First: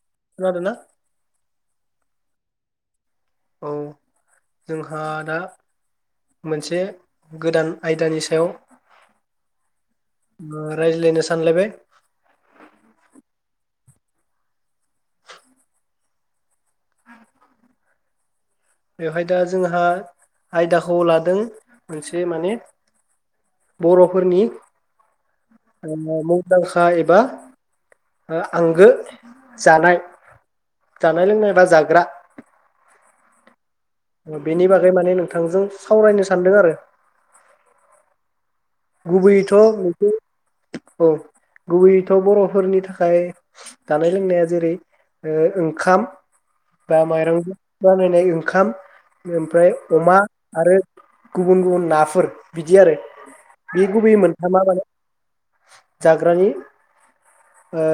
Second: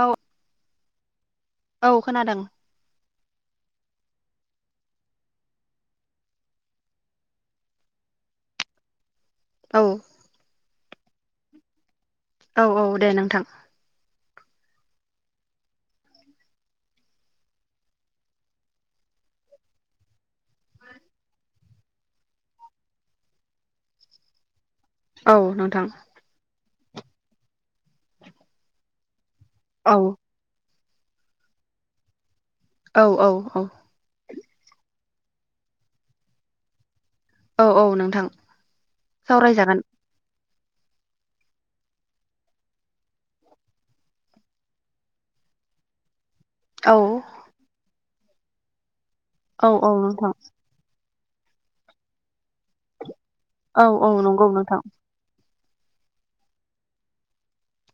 औ खोनादोंना? औ खोनादों। औ जोंहा दा मोनसे गोदान आयदानि सायाव। औ [unintelligible] लायनो सानलायबाय। औ औ दे नोंथां। बेवहाय दा जोंहा आयदाखौ लादों मोनसे माने बरफोरनि औ नोंथां। दंखा एबा आंगो औ जानाय। जानायलोंनायबा जाग्रा। औ औ औ। अ बेनि बागै माने नोंथांजों सावरायनो सानदों आरो। औ औ नोंथां। गुबैयैथ' [unintelligible] सावरायजागोन औ गुबैयैथ' बर'फोरनि थाखाय जानाय लोंनाया जेरै ओ ओंखाम। औ दा माइरं जों [unintelligible] [unintelligible] ओंखाम औ ओमफ्राय औ अमा नोंथां आरो गुबुन गुबुन नाफोर बिदि आरो। बे औ औ गुबै नंगौ मोनथामआ नोंथां माने जाग्रानि ओ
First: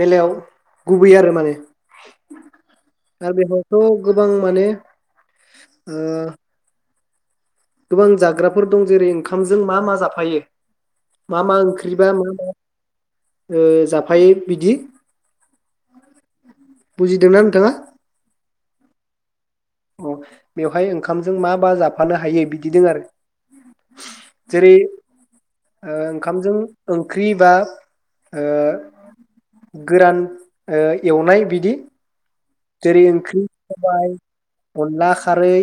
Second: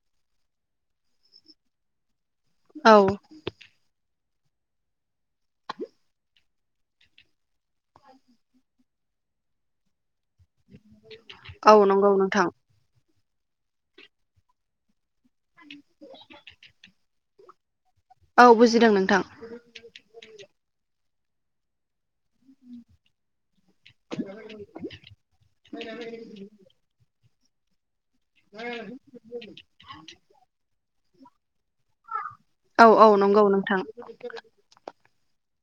बेलायाव गुबै आरो माने। औ आरो बेहायथ' गोबां माने ओ गोबां जाग्राफोर दं जेरै ओंखामजों मा मा जाफायो? मा मा औ नंगौ ओंख्रिबा नोंथां ओ जाफायो बिदि [inaudible] दोना नोंथाङा? औ बुजिदों नोंथां अ बेवहाय ओंखामजों मा मा जाब जाफानो हायो बिदि दं आरो जेरै ओ ओंखामजों ख्रि बा ओ गोरान ओ एवनाय बिदि औ जेरै औ ओंख्रि नंगौ नोंथां सबाय अनला खार रै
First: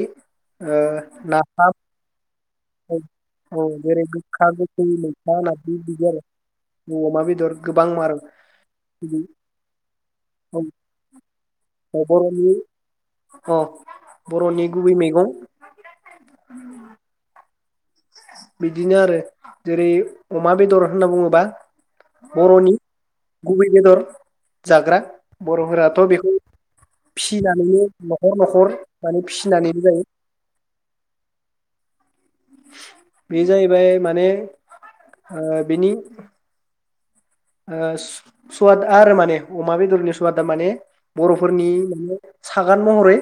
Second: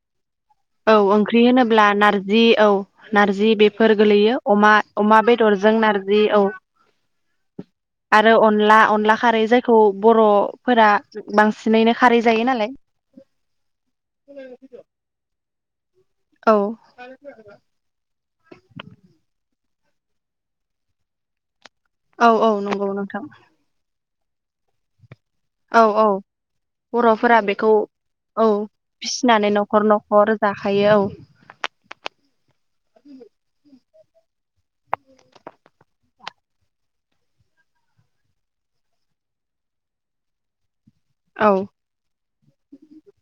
औ ओंख्रि होनोब्ला नारज जि औ नारजि औ बेफोर जेरै गोलैयो गोखा अमा गोखै अमा मैथा बेदरजों बिदि नारजि आरो औ औ अमा बेदर गोबां आरो अनला अनला बिदि खारै जायखौ औ बर'फोरा बांसिनैनो खारै जायो बर'नि नालाय। अ बर'नि गुबै [inaudible] औ। बिदिनो आरो जेरै अमा बेदर होनना बुङोबा औ औ बर'नि नंगौ नोंथां गुबै बेदर। जाग्रा। औ बर'फोराथ' औ बेखौ बर'फोरा बेखौ फिसिनानैनो न'खर औ न'खर माने फिसिनानै फिसिनानैबो न'खर जायो न'खर जाखायो औ। बे जाहैबाय माने ओ बिनि ओ सवाद आरो माने अमा बेदरनि सवादा माने औ बर'फोरनि सागान महरै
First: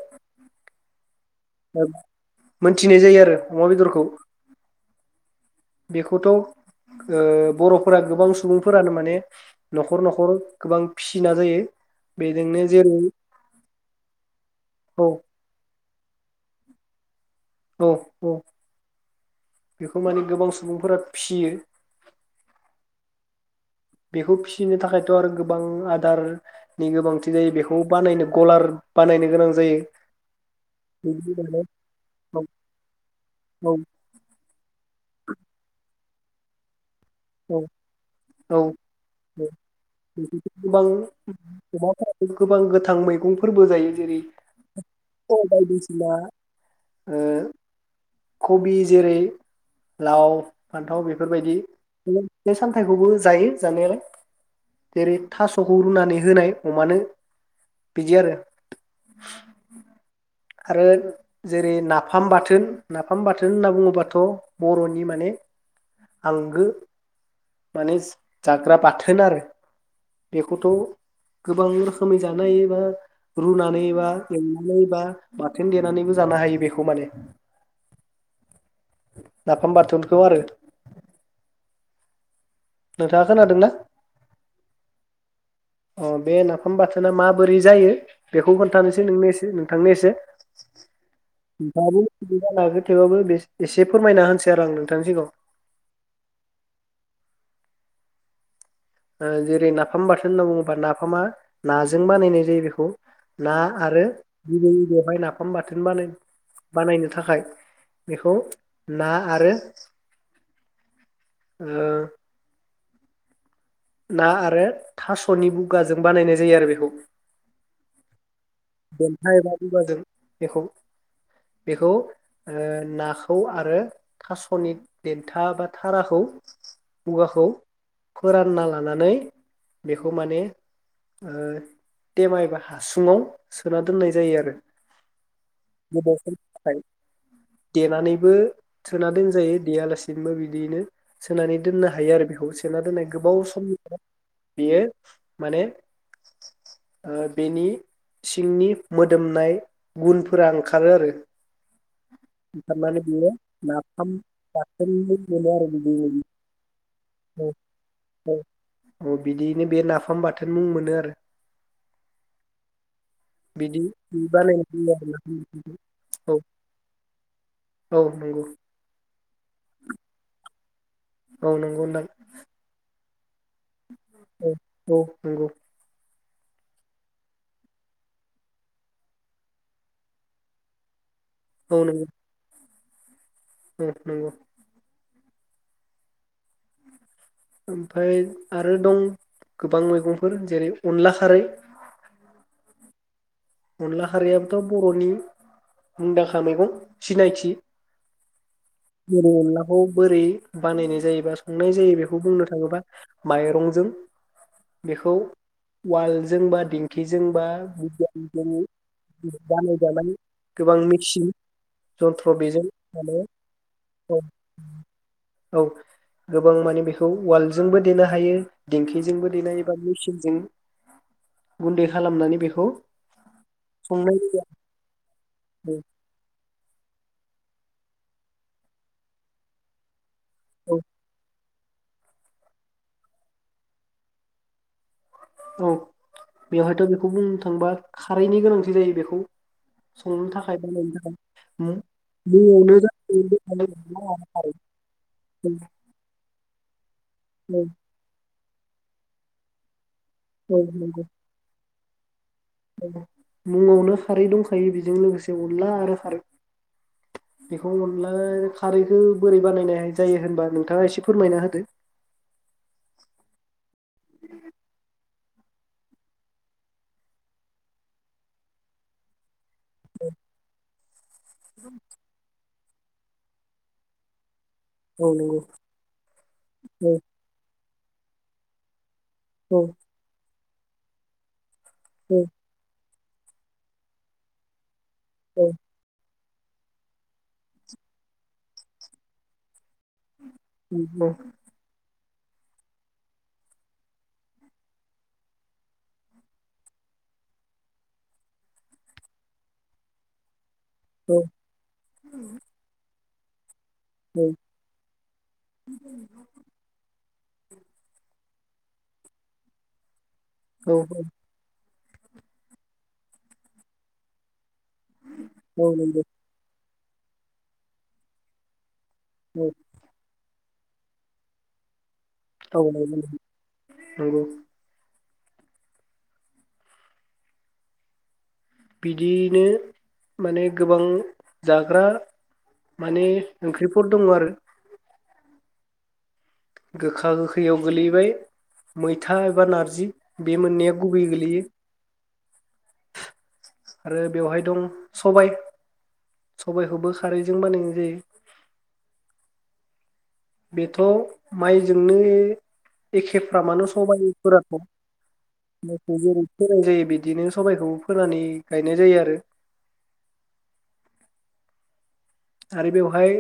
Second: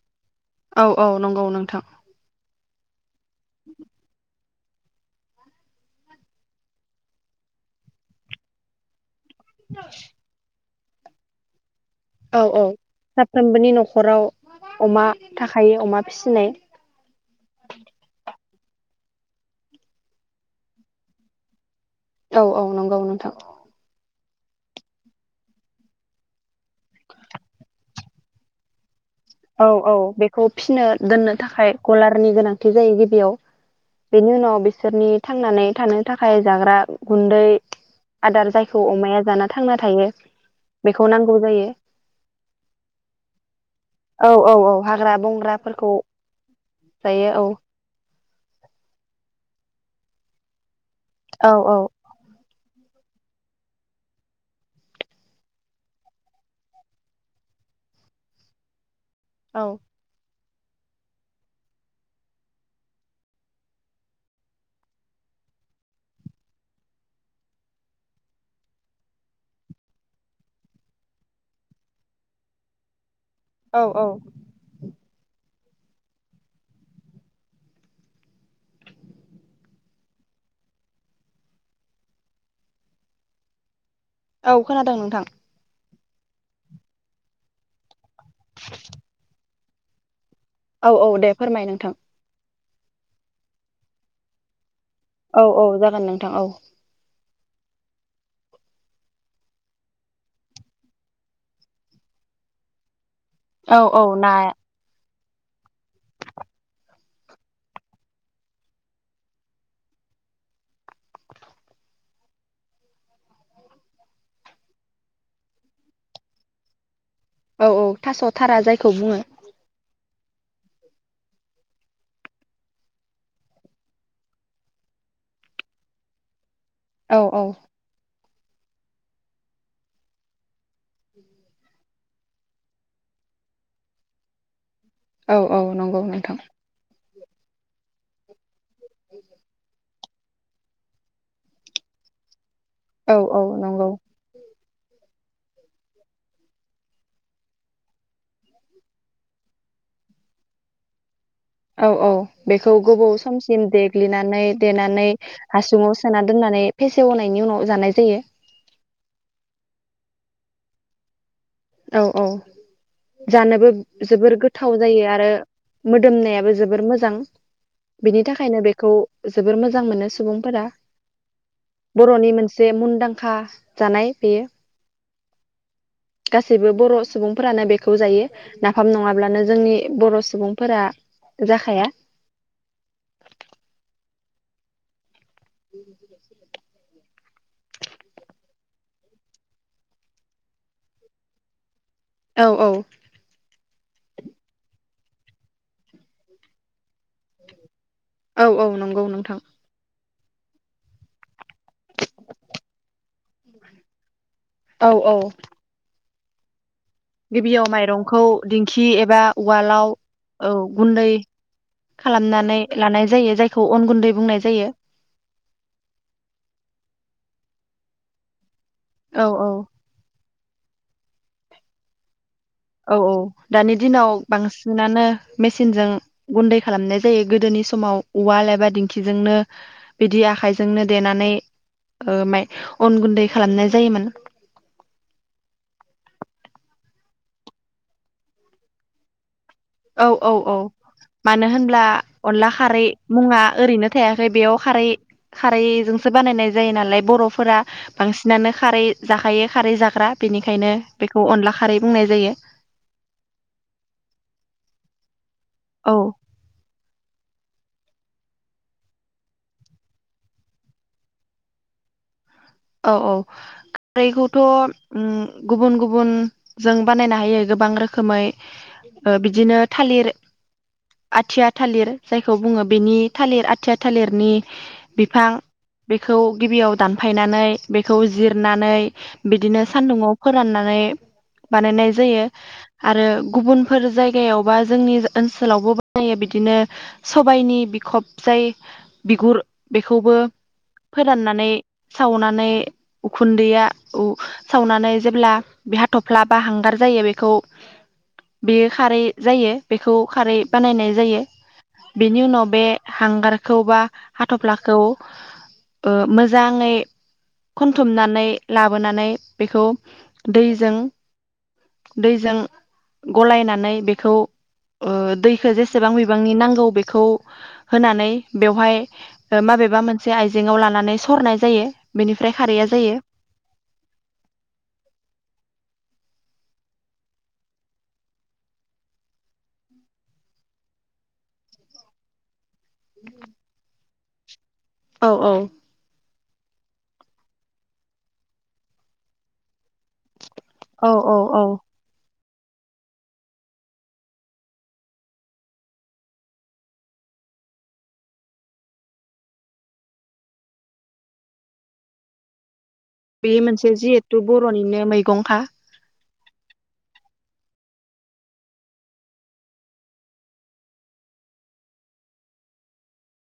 औ औ नंगौ नोंथां मोनथिनाय जायो आरो। अमा बेदरखौ बेखौथ' ओ बर'फोरा गोबां सुबुंफोरानो मान ने न'खर न'खर गोबां फिसिना जायो। औ बेजोंनो औ जेरै साफ्रोमबोनि न'खराव अमा औ थाखायो अमा फिसिनाय औ औ बेखौ माने गोबां सुबुंफोरा फियो। औ औ नंगौ नोंथां। बेखौ फिसिनो थाखायथ आरो गोबां आदारनि गोबांथि जायो बेखौ बानायनो गलार बानायनो गोनां औ जायो औ बेखौ फिसिनो बिदि दोननो माने थाखाय गलारनि औ गोनांथि जायो गिबियाव औ बेनि उनाव बिसोरनि थांनानै थानो थाखाय जाग्रा गुन्दै औ आदार औ औ जायखौ अमाया जाना थांना थायो [unintelligible] गोबां बेखौ नांगौ जायो अमाफोरो गोबां गोथां मैगंफोरबो जायो। जेरै औ औ औ हाग्रा बंग्राफोरखौ बायदिसिना ओ जायो कबि जेरै लाव फान्थाव औ बेफोरबायदि औ फिथाइ सामथाइखौबो जायो जानायालाय जेरै थासखौ रुनानै होनाय अमानो बिदि आरो औ आरो जेरै नाफाम बाथोन नाफाम बाथोन होनना बुङोबाथ बरनि माने आंगो माने जाग्रा बाथोन आरो बेखौथ गोबां रोखोमै जानो हायोबा रुनानै औ औ बा एवनानै बा बाथोन देनानैबो जानो हायो बेखौ माने नाफाम बाथोनखौ आरो। नोंथाङा खोनादोंना? औ खोनादों नोंथां। अ बे नाफाम बाथोना माबोरै जायो? बेखौ खोनथानोसै नों एसे ओं। [unintelligible] औ औ दे फोरमाय नोंथां। [unintelligible] बे एसे फोरमायना होनसै आरो आंनोंनो। औ औ जागोन नोंथां औ। जेरै नाफाम बाथोन होनना बुङोब्ला नाफामा नाजों बानायनाय जायो बेखौ। ना औ आरो औ ना गिबिबै बेवहाय ना ओंखाम बाथोन बानाय बानायनो थाखाय बेखौ ना आरो ओ ना आरो थासनि बुगाजों बानायनाय जायो आरो बेखौ औ औ थास थारा जायखौ बुङो देन्था एबा बिबारजों। बेखौ बेखौ ओ नाखौ आरो थासनि देथा बा थाराखौ औ औ। बुगाखौ फोरानना लानानै बेखौ माने ओ थेमा बा हासुङाव सोना दोननाय जायो आरो। औ औ नंगौ गोबाव नोंथां। समनि थाखाय देनानैबो सोना दोनजायो देयालासिनोबो बिदियैनो सोनानै दोननो हायो आरो बेखौ सोना दोननाय औ गोबाव औ नंगौ समनिफ्राइ बेयो माने ओ बेनि सिंनि मोदोमनाय गुनफोरा ओंखारो आरो। औ औ बेखौ ओंखारनानै गोबाव बेयो समसिम नाफाम देग्लिनानै बाथोन देनानै मोनो आरो हासुङाव बिदिनो सोना दोननानै फेसेवनायनि उनाव जानाय जायो। औ औ बिदियैनो बे नाफाम बाथोन मुं मोनो आरो। औ औ। जानोबो बिदि जोबोर गोथाव जायो आरो नाफामखौ मोदोमनायाबो जोबोर मोजां औ बिनि नंगौ थाखायनो बेखौ जोबोर मोजां मोनो सुबुंफोरा। औ नंगौ नोंथां बर'नि मोनसे मुंदांखा [unintelligible] जानाय बेयो। औ नंगौ। गासैबो बर' सुबुंफोरानो बेखौ जायो नाफाम नङाब्लानो जोंनि बर' सुबुंफोर औ जाखाया। नंगौ औ नंगौ। [unintelligible] ओमफाय आरो दं गोबां मैगंफोर जेरै अनला खारै औ औ। अनला खारियाबोथ' बर'नि मुंदांखा मैगं सिनायखि औ औ नंगौ जेरै नोंथां अनलाखौ बोरै बानायनाय जायोबा संनाय जायो बेखौ बुंनो थाङोबा माइरंजों बेखौ वाल जों बा दि गिबियाव [unintelligible] [unintelligible] माइरंखौ जोंबो दिंखि एबा उवालाव औ गुन्दै खालामनानै लानाय जायो जायखौ अन गुन्दै बुंनाय जायो देनो हायो। औ देंखिजोंबो औ देनाय एबा मेसिनजों गुन्दै खालामनानै बेखौ औ औ दानि दिनाव संनाय जायो बांसिनानो आरो। मेसिनजों गुन दै खालामनाय जायो गोदोनि समाव उवाल एबा दिंखिजोंनो बिदि औ आखाइजोंनो देनानै ओ माइ अन गुन्दै खालामनाय जायोमोन। औ बेवहायथ' बेखौ बुंनो थांबा खारैनि गोनांथि जायो बेखौ औ संनो औ थाखाय औ बानायनो मानो थाखाय होनब्ला अनला मुङावनो खारै मुङा ओरैनो थायाखै बेयाव खारै खारैजोंसो बानायनाय जायो नालेब बर'फोरा बांसिनानो खारै जाखायो खारै जाग्रा बेनिखायनो बेखौ अनला खा खारै बुंनाय जायो। ङ मुङावनो खारै दंखायो बेजों लोगोसे बे अनला औ आरो खारै बेखौ अनला खारैखो बोरै बानायनाय जायो होनबा नोंथाङा एसे फोरमायना होदो? औ औ दैखौथ' उम गुबुन गुबुन जों बानायनो हायो गोबां रोखोमै ओ बिदिनो थालिर आथिया थालिर जायखौ बुङो बिनि थालिर आथिया थालिरनि औ बिफां नंगौ बेखौ गिबियाव औ दानफायनानै बेखौ जिरनानै औ बिदिनो सानदुंआव फोराननानै बानायनाय औ जायो। आरो गुबुनफोर जायगायावबा जोंनि जा औ ओनसोलावबो बानायो बिद दिनो सबायनि बिखब जाय बिगुर बेखौबो बिदियैनो फोराननानै सावनान नै उखुन्दैया उ सावनानै जेब्ला बे हाथफ्ला बा हांगार जायो बेखौ बेयो खारै जायो बेखौ खारै बानायनाय जायो बेनि उनाव बे हांगार खौ बा हाथफ्लाखौ ओ मोजाङै खनथुमनानै लाबोनानै बेखौ दैजों दैजों गलायनानै बेखौ ओ दैखो जेसेबां बिबांनि नांगौ बे खौ होनानै बेवहाय ओ माबेबा मोनसे आयज जेङाव लानानै सरनाय जायो। बेनिफ्राय खारैया जायो। बिदियैनो माने गोबां जाग्रा माने ओंख्रि फोर दङ आरो। औ औ। गोखा गोखैयाव गोलैबाय मैथा एबा नारजि। बे मोननैआ औ गुबैयै औ औ गोलैयो । आरो बेवहाय दं सबाय सबायखौबो खारैजों बानायनाय जायो। बेथ' माइ जोंनो बे एखेफ्रामानो मोनसे जिहेथु सबायफोराथ' बर'निनो मैगंखा माइखौ जेरै फोनाय जायो बिदिनो सबायखौ फोनानै गायनाय जायो आरो। आरो बेवहाय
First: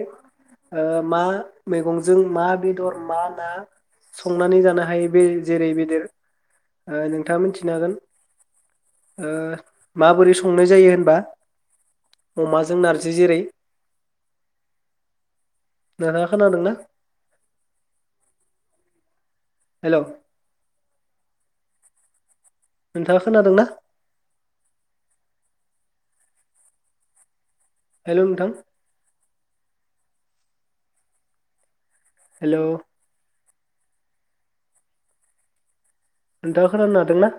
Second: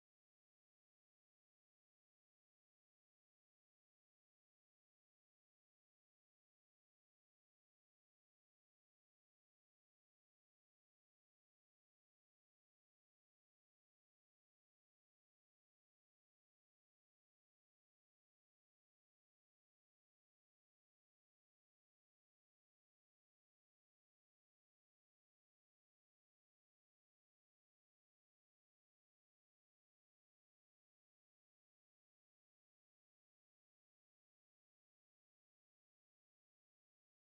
ओ मा मेगंजों मा बेदर मा ना संनानै जानो हायो। बे जेरै बेदेर ओ नोंथाङा मिथिनो हागोन। ओ माबोरै संनाय जायो होनबा अमाजों नारजि जेरै जानाया खोनादोंना? हेल' नोंथाङा खोनादोंना? हेल' नोंथां। हेल' नोंथाङा खोना हादोंना?